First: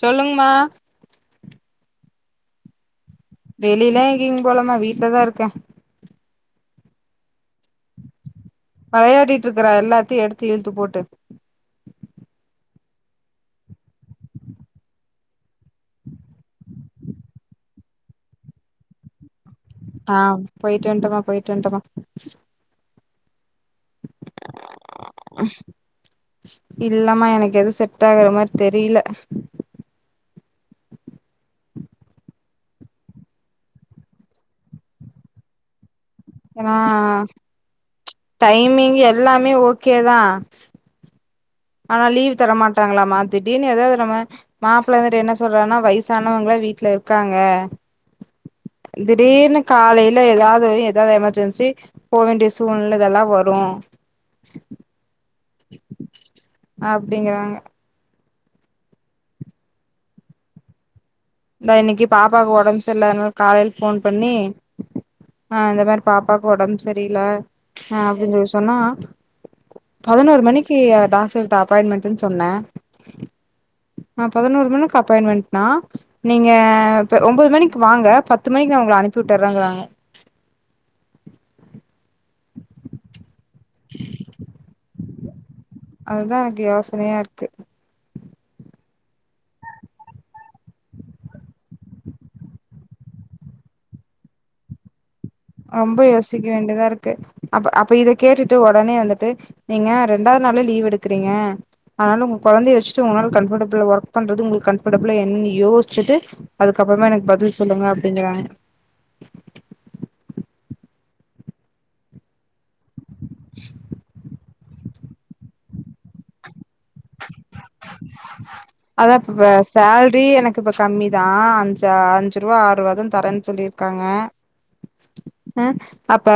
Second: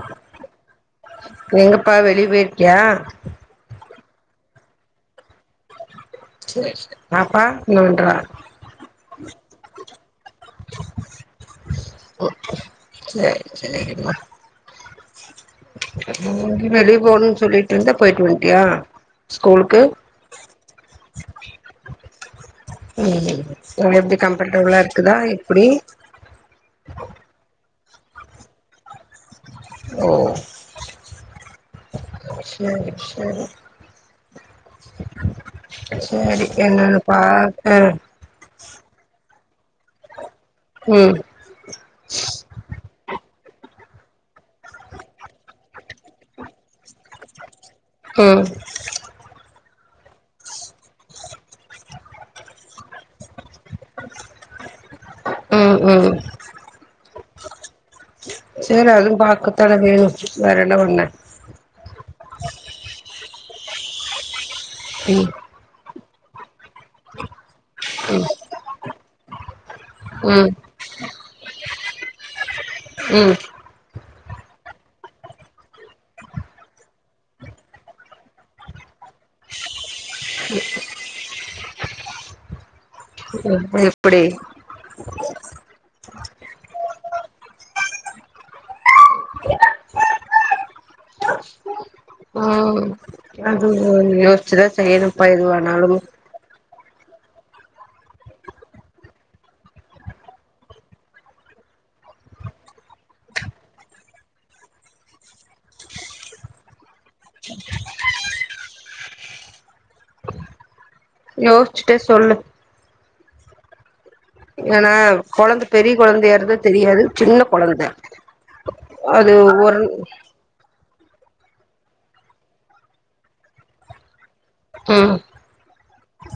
சொல்லுங்மா எங்கப்பா வெளி போயிருக்கியா வெளிலா எங்கீயும் போலாம வீட்லதான் இருக்கேன் பாப்பா என்ன பண்றா வெளயாடிட்டு இருக்கறா எல்லாத்தையும் எடுத்து இழுத்து போட்டு சரி சரிமா எங்கியோ வெளிய போவுணும்னு சொல்லிட்டு இருந்தா போயிட்டு வண்ட்டியா ஆ போயிட்டு வன்ட்டமா போயிட்டு வன்ட்டமா ம் ம் எப்டி கம்ஃபர்டபுளா இருக்குதா எப்படி த்தாகற மாரி தெரியில ம் செரி செரி செரி ஏன்னா என்னன்னு பாக்க டைமிங் எல்லாமே ஓகே தான் ம் ஆனா லீவ் தர மாட்டாங்களாம திடிர்னு எதாவது நம்ம மாப்பிள்ள இருந்துட்டு என்ன சொல்றான்னா வயசானவங்கள வீட்ல இருக் காங்க ம் திடீர்னு காலையில எதாவது ஒரு எதா எமர்ஜென்சி போ வேண்டிய சூழ்நிலை இதெல்லாம் வரு ரும் ம் ம் டிங்கிறாங்க சரி அதுவும் பாக்கத்தான வேணும் வேற என்ன பண்ணே இந்தா இன்னைக்கு பாப்பாவுக்கு ஒடம்பு சர்ல அதனால காலையில் போன் பண்ணி ம் ஆ இந்த மாரி பாப்பாக்கு ஒடம்பு சரியில்ல ஆ அப்டின் சொல்லி சொன்னா பதினோரு ம் மணிக்கு டாக்டர்ட்ட அப் பாயின்மெண்ட்டுன்னு சொன்னன் ம் நா பதினோரு மணிக்கு அப்பாயின்மெண்ட்னா நீங்க இப்ப ஒன்பது மணிக்கு வாங்க பத்து மணிக்கு நான் உங்கள அனுப்பி உட்டறங்கிறாங்க சோ எப்படி அதுதான் எனக்கு யோசனையா இருக்கு [unintelligible] ஹ அது யோசதா ச ரொம்ப யோசிக்க வேண்டியதா இருக்கு அப்ப அப்ப இத கேட்டுட்டு உடனே வந்துட்டு நீங்க ரெண்டாவது நாாள லீவ் எடுக்கறீங்க அதனால உங்க குழந்தைய வச்சுட்டு உங்களால கம்ஃபர்டபிளா ஒர்க் பண்றது உங்களுக்கு கம்ஃபர்டபிளா என் யோசிச்சுட்டு அதுக்கப்புறமா எனக்கு பதில் சொல்லுங்க அப்படிங்கறாங்க யோசிச்சுட்டே சொல்லுங்க [unintelligible] ஏன்னா குழந்த பெரிய குழந்தைய ஏறது தெரியாது சின்ன குழந்தை அதா அது இப்ப ஒரு சேல்ரி எனக்கு இப்ப கம்மி தான் அஞ்சு அஞ்சு ரூபா ஆறு ரூபா தான் தரேன்னு சொல்லியிருக்காங்க ம் அஹ் அப்ப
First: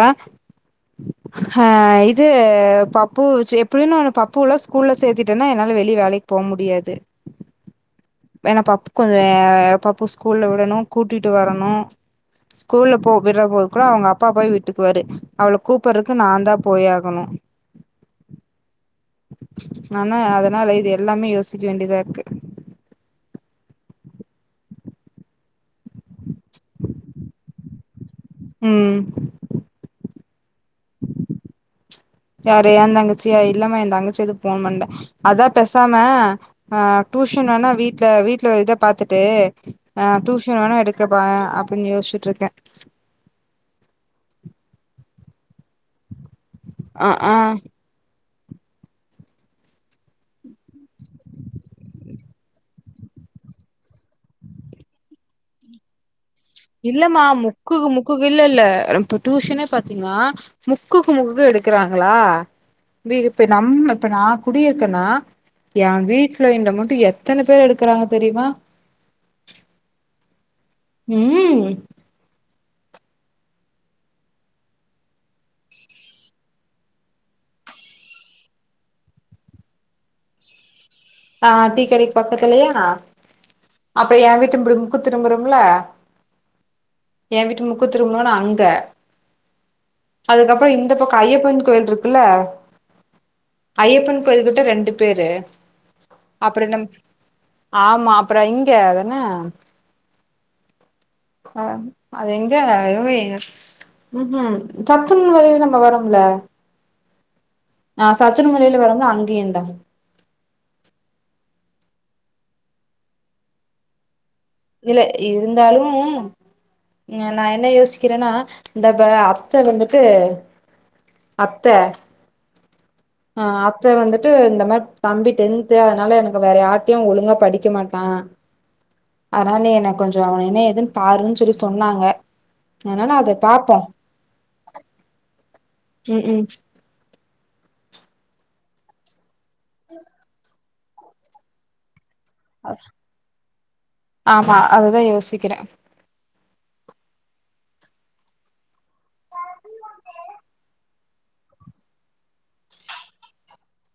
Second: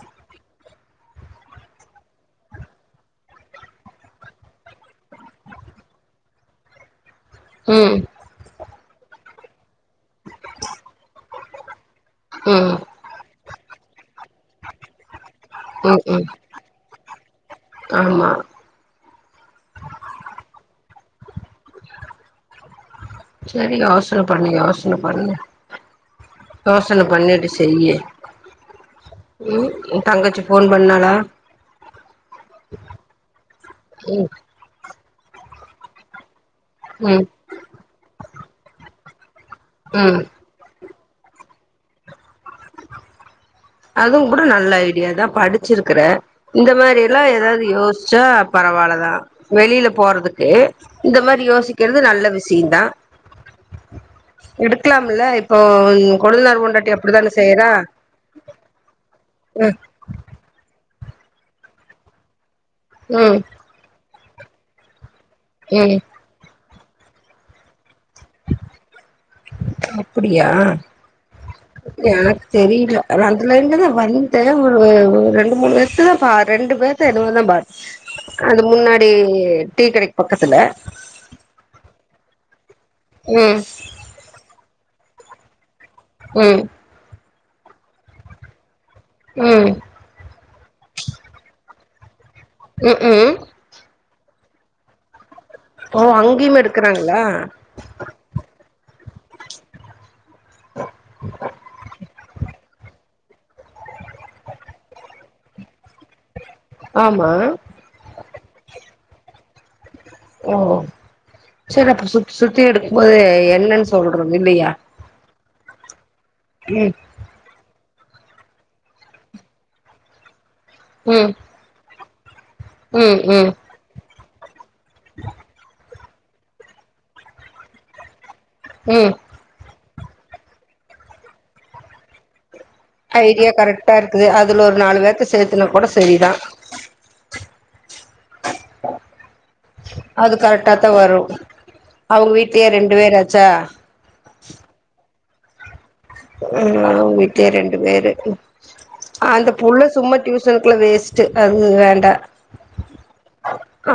ஆஹ் இது பப்பு எப்படின்னு ஒ பப்புல்லாம் ஸ்கூல்ல சேர்த்திட்டு என்னா என்னால வெளிய வேலைக்கு போக முடியாது ம் வேணப்பா கொஞ்சம்ப்ப ஸ்கூல்ல விடணும் கூட்டிட்டு வரும் ஆமா ம் ஸ்கூல்ல போ விற போகுமஹங கூட அவங்க அப்பா போய் வீட்டுக்குவரு அவ்ள ம் கூப்பிடறக்கு ம் நான் தான் போயாகணும் ஆமா ஆனா அதனால இது எல்லாமே யோசிக்க வேண்டியதா இருக்கு சரி யோசனை பண்ணி யோசனை பண்ணு தோசனை பண்ணிட்டு செய்யேன் உம் தங்கச்சு யார அந்த தங்கச்சியா இல்லாம எ தங்கச்சிய ம் எது போகண மாேன் அதான் பெசாம ஆஹ் ம் டியூஷன் வேணா வீடல வீல ஒரு இதை பாரத்துட்டு தே ஆஹ் ம் டியூஷன் வேணும் எடுக்க இரு பாயன் அப்படின்னு யோசிச்சுட்டு இருக்கேன் அதுவும் கூட நல்ல ஐடியா இந்த மாதிரி ஆ எல்லாம் ஆ ஏதாவது யோசிச்சா பரவாலதான் வெளியில போறதுக்கு இந்த மாதிரி யோசிக்கிறது நல்ல விஷயம்தான் எடுக்கலாம்ல இப்போ கொழுந்துனர் பொண்டாட்டி இல்லமா அப்படித்தான செய்யறா முக்குக்கு முக்குக்கு இல்ல இல்லப்ப டியூசனே ம் பாத்தீங்கன்னா [unintelligible] ம் ப்ப நம்ம இப்ப நான் குடியிருக்கேன்னா ம் என் வீட்டு்ல இந்த ம எத்தனை பேர் எடுக்கறாங்க தெரியுமா அப்படியா உம் தெரியல ரெண்டு லைன் தான் வந்தேன் ஒரு ரெண்டு மூணு பேர்த்ததான் பா ரெண்டு பே்த்த பே தான் பாரு அந்த முன்னாடி டீ கடைக்கு பக்கத்துல ஆஹ் டீக்கடைக்கு பக்கத்துலயா ம் அப்புறம் ஏ வீட்ட மு திரும்புறம்ல உம் எ வீட்டு முக்கூ திரும்புறோம்ல்ல அங்க ம் அதுக்கப்புறம் இந்தப்பக்கம் ஐயப்பன் கோயில் இருக்கு குல உம் உம் கோயில்கிட்டகிட்ட ரெண்டு பேரு அங்கேயுமே அப்புறம் எடுக்கறாங்களா ஆமா அப்புறம் இங்க என்ன அஹ் அது எங்க ம் ஹம் சத்துருமலவழியா நம்ம வரோம்ல ஆமா ஆஹ் சத்துருமலையில வரோம்ல அங்கேர்ந்த ஓ சரி அப்ப சு சுத்தி எடுக்கும் போது என்னன்னு சொல்ற இல்லையா இருந்தாலும் ம் [unintelligible] என்ன யோசிக்கிறேன்னா இந்த அத்தை வந்துட்டு ம் அத்த ம் ம் ஆஹ் அத்த வந்து ட்டு இந்த மாதிரி தம்பிட்டு எந்த அதனால எனக்கு வேற யாருட்டயும் ஒழுங்கா படிக்க மாட்டான் ம் அற ந எனக்கு கொஞ்சம் அவன் என்ன எதுன்னு பாருன்னு சொல்லி சொன்னாங்க அதனால அத ஐடியா பாப்போ கரெக்டா இருக்குது அதுல ஒரு நாலு பேர்த்த சேத்துனா கூட சரிதான் அது கரெக்டா தான் வரும் அவங்க வீட்லயே ரெண்டு பேராச்சா இரு கிற அவங்க வீட்லயே ரெண்டு பேரு அந்த புள்ள சும்மா டியூசனுக்குள்ள வேஸ்ட்டு அது வேண்டாம்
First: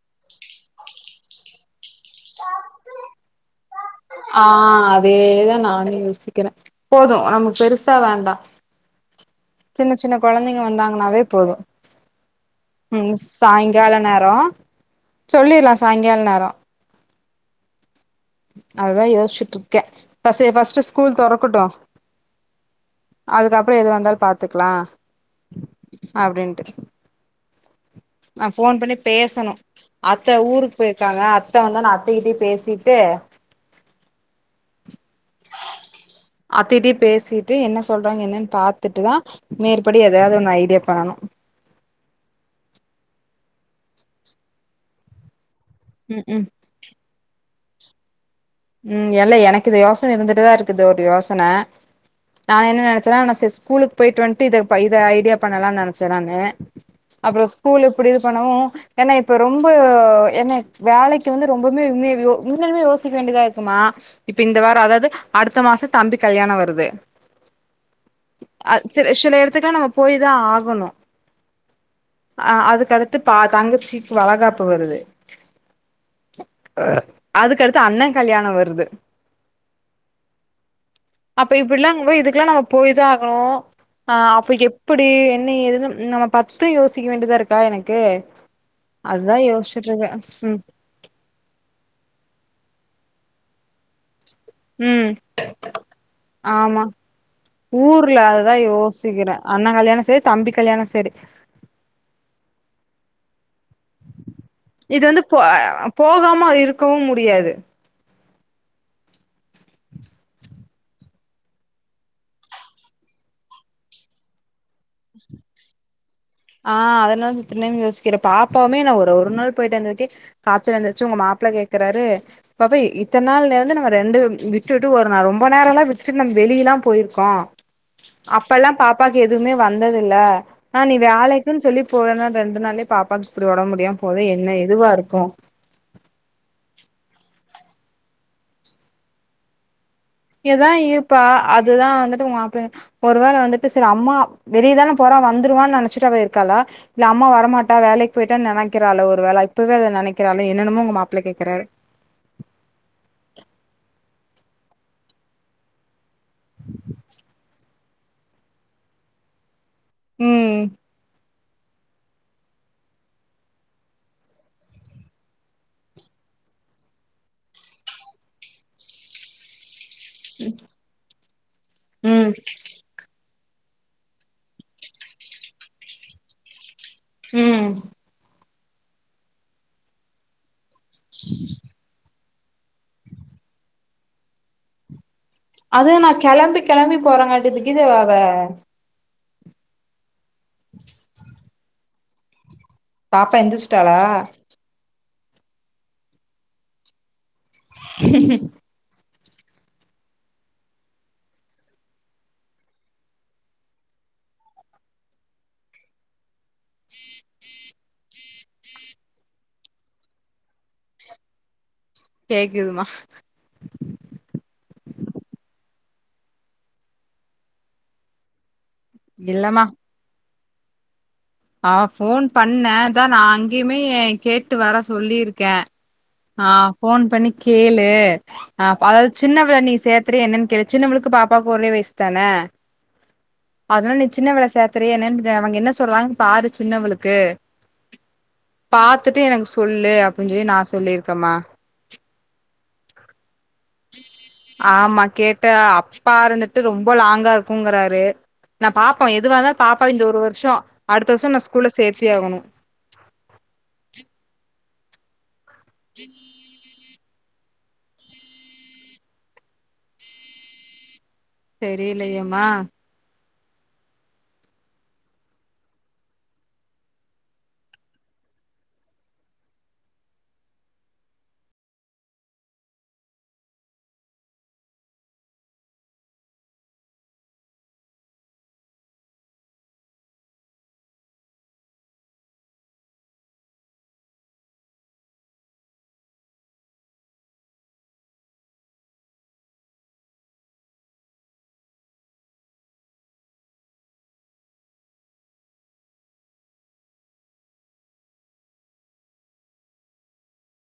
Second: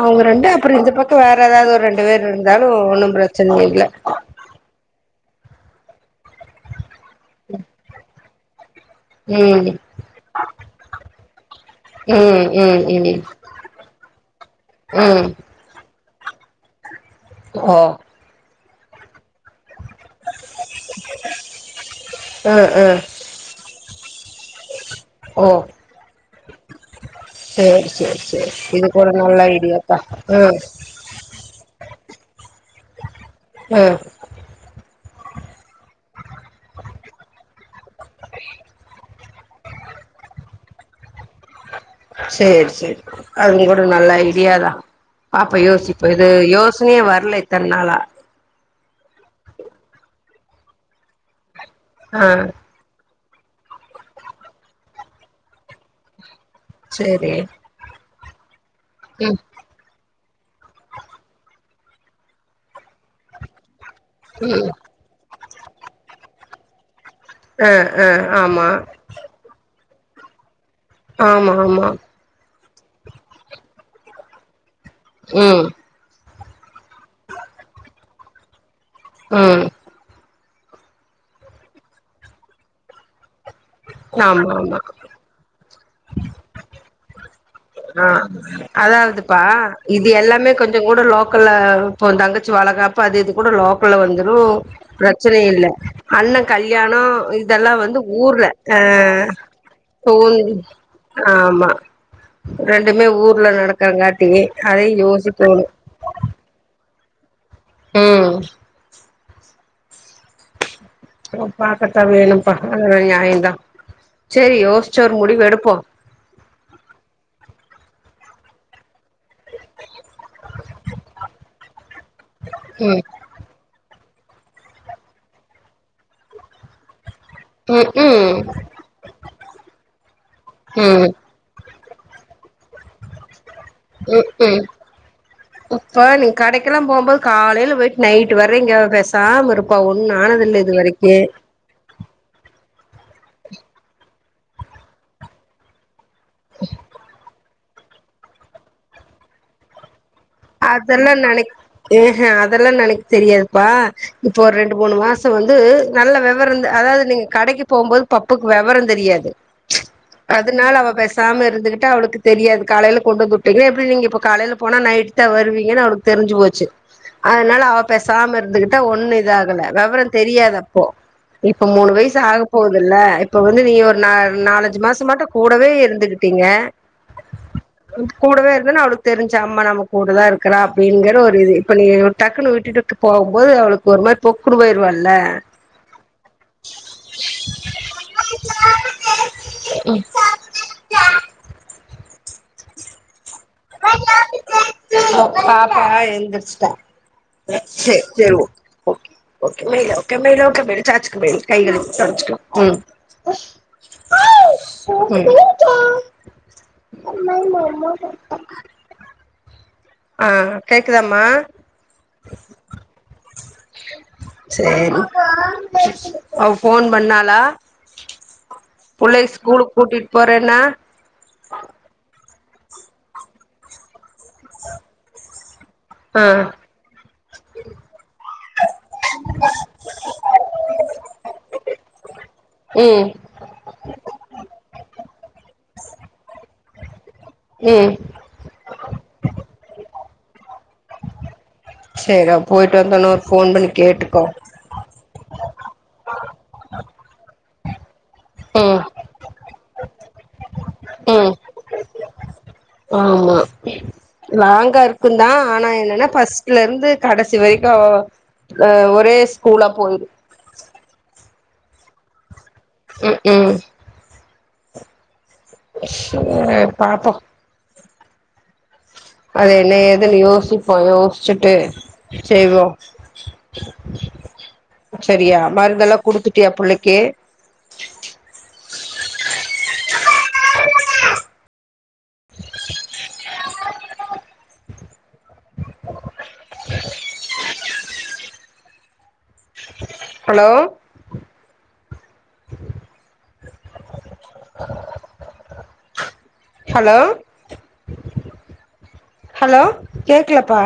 அவங்க ரெண்டு அப்புறம் இந்த பக்கம் வேற ஏதாவது ஒரு ரெண்டு பேர் இருந்தாலும் ஒன்னும் பிரச்சனை இல்ல ஆஹ் அதேதான் நானும் யோசிக்கிறேன் போதும் நமக்கு பெருசா வேண்டாம் ம் சின்ன சின்ன குழந்தைங்க வந்தாங்கன்னாவே போதும் ம் ம் உம் ம் சாயங்கால நேரம் ம் சொல்லிரலாம் சாயங்காலே தரம் ஆஹ அததான் யோசுச்சு இருக்கேன் பஸ்ட் ஸ்கூல் தறக்கட்டும் ம் ம் அதுக்கப்புறம் எது வந்தாலும் பா கத்துக்கலாம் ஓ அப்படின்னு [inaudible] உம் ஆ போன் பண்ணி பேசணும் அத்தை ம் ஊருக்கு போயிருக்காங்க அத்தை வந்தான அ தடி பேசிட்டு உம் அத்திட்ட பேசிட்டு என்ன சொல்றாங்க என்னன்னு பார்த்துட்டு தான் மேற்படி எதாவது ஒன்னு ஐடியா பணும் சரி சரி அது கூட நல்ல ஐடியாதான் யோசிப்ப ம் இது ம் யோசனையே வரல தன்னால ம் எல்ல எனக்கு இது யோசனை இருந்துட்டுதா இருக்குது ஒரு யோசனை ஆ நா என்ன நெனச் சன நா ச ஸ்கூலுக்கு போயிட்டு வன்ட்டு இத இத ஐடியா பண்ணலா நெனைச்சே நானு சேரி அப்புற ஸ்கூல்லுக் அப்டி இது பண்ணவு ஏன்னா இப்ப ம் ரொம்ப என்ன வேலைக்கு வந்து ரொம் [unintelligible] முன்னம யோசிக்க க்குமா இப்ப இந்த ம் வார அதாவது அடுத்த மாச தம்பிக் கல்யாண வருது து ஆ ஆ ஆமா சில எடத்துக்குலா நம்ம போய் தா ஆகணு ஆமா ஆமா அ அதுக்கடுத்து பா தங்கச்சிக்கு வலகாப் பு வருது ம் அ அதுக்கடுத்து அண்ண கல்யாண வருது ம் அப்ப இப்டிலா இங்க போய இதுக்கெல்லா நம்ம போயுதா ஆ னு ஆ ஆமா அப்ப ஆமா எப்டி என்ன ஏதுன்னு நம்ம பத்து யோசிக்க வேண்டியதா இருக் ஆ அதாவதுப்பா இது யோசிச்சுட்ருக்கே எல்லாமே ம் கொஞ்ச கூட லோக்கல்ல இப்போ தங்கச்சி வளகாப் ப்பு பாதி இது கூட லோக்கல்ல வந்து ப்ரோ ம் பிரச்சனை இல்ல அண்ண ஆமா கல்யாண இதெல்லா வந்து ஊர்ல அதுதா ஆ யோசிக்கிறே அண்ண கல்யாணோ உ செரி தம்பி கல்யாணோ செரி ஆமா ரெண்டுமே ஊர்ல நடக்கிறங்காட்டி இது வந்து போ அ போகாம அது இருக் கோவு முடியாது ம் [inaudible] பாக்கத்தா வேணும்ப்பா அத நியாயதா செரி யோசிச்சு ஒரு முடிவு எடுப்போ ஆ அதன என்னனு யோசிக்கிறே பாப்பாவுமே நா ஒ ஒரு நாள் போயிட்டு வந்ததுக்கே காச்சல் வந்துருச்சு உங்க மாப்பிளை கேட்கறாரு பா ம் இத்தன நாள்ல இருந்து நம்ம ரெண்டு விட்டு விட்டு ஒரு. நா ரொம்ப நேரல்லா விட்டுட்டு வெளியல்லா போயி பா ம் ம் அப்பல்லா பாப்பாக்கு எதுவுமே வந்தத இல்ல நான் இப் ம் ன்ன சொி போவேன்னா அதனாலே பாப்பாவுக்கு இப்படி உடம்ப முடியும் போத ம் என்ன ம் எதுவா இருக்கும் இப்ப நீ கடைக்கெல்லா போம்போது காலையில போய்டிட்டு நைட்டு் வர்ற இங்க விசாம இருக்கும் இங்கதா இருப்பா அதுதான் வந்துட்டு உங்க மாப்ள ஒருவேளை வந்துட்டு சரி அம்மா வெளியதானே போறா வந்துருவான்னு நினச்சிட்டு அவ க்கா இல்ல அம்மா வரமாட்டா வேலைக்கு போயட்டு நனைக்கிறால ஒரு வேல இப்பவே அதை நனக்க அதெல்லாம் நனக்கு ஹ ஹ அதெல்லாம் எனக்கு தெரியாதுப்பா இப்போ ஒரு ரெண்டு மூணு மாசம் வந்து நல்ல விவரம் அதாவது நீங்க கடைக்கு போகும்போது பப்புக்கு விவரம் தெரியாது ம் அதனால அவ பேச பேசாம இருந்துகிட்டு அவுளுக்கு தெரியாது காயில கொண்டுந்துட்டீங்க எப்டி நீங்க இப்ப காலயில போனா நைட் வருவீங்கு அவுளுக்கு தெரிஞ்சு போச்சு அதனால அவ பே சாம இருந்துகிட்ட ஒண்ணு இத ஆகல விவர தெரியாத அப்போ இப்ப மூணு வயசு ம் ஆக போகுதுல்ல இப்போ வந்து நீ ஒரு ந நாலஞ்சு மாசம்மாட்ட கூடவே இருந்துகிட்டீங்க ம் கூடவே அவுளுக்கு தெரிஞ்சு அம்மா நமக்கு கூடுதா இருக்கிறா அப்டிங்கற ஒரு இது இப்ப நீ டக்குனு விட்டு போகும்போது அவுளுக்கு ஒரு மாதிரி பொக்குனு போயிடுவா இல்ல அது நா கெளம்பி கெளம்பி போறங்காட்டிதுக்கு இது அவ உம் பாப்பா எந்திரச்சிட்டாளா பாப்பா எழுந்திரச்சுட்ட செரி-செரி ஓ ஓகே மே மலகே-மலகே மே சாச்சுக்கு கைகள சச்ச ஹா கேக்குதாம கேக்குதுமா செரி அவ போன் பண்ணாளா பிள்ளை ஸ்கூலு கூட்டிட்டு போற னா ஹா போன் பண்ணேன் நா அங்கேயுமே கேட்டு வர சொல்லியிருக்கேன் ஆ ஆஹ போன் பண்ணி கேளு ஹ அதாவது சின்ன விளை நீ சேரத்துற என்னன்னு கேளு சின்னவளுக்கு பாப்பாக்கு ஓரே வயசு தானே ம் அதல்லா நீ சின்ன விள சே செரிய என் அவுங்க என்ன சொல்லுவாங்க பாரு சின்னவளு உம் பாத்துட்டு எனக்கு சொல்லு அப்டின்னு சொல்லி ந சொல்லிருக்கே மா செரி போயிட்டு வந்த உன்னுன ஒரு போன் பண்ணி கேட்டுக்கோ ஆமா கேட்ட அப்பா இருந்துட்டு ரொம்ப லாங்கா இருக்குங்கறாரு நா ம் பாபப்பேம் எது வந்தா பாப்பா இந்த ஒரு வருஷம் அடுத்த வருஷம் ம் நான் ஸ்கூல்ல சேர்த்தி ஆகணும் ஆமா லாங்கா இருக்கும்தா ஆனா என்னன்னா பஸ்ட்ல இருந்து கடைசி வரைக்கும் அஹ் ஒரே ஸ்கூலா போயிரு தெரியலையம்மா உம் சரி பாப்போம் அதை என்ன ஏதுன்னு யோசிப்போம் யோசிச்சுட்டு செய்வோம் செரியா மருந்தெல்லாம் குடுத்துட்டியா பிள்ளைக்கு [unintelligible] ஹலோ ஹலோ ஹலோ கேக்கலப்பா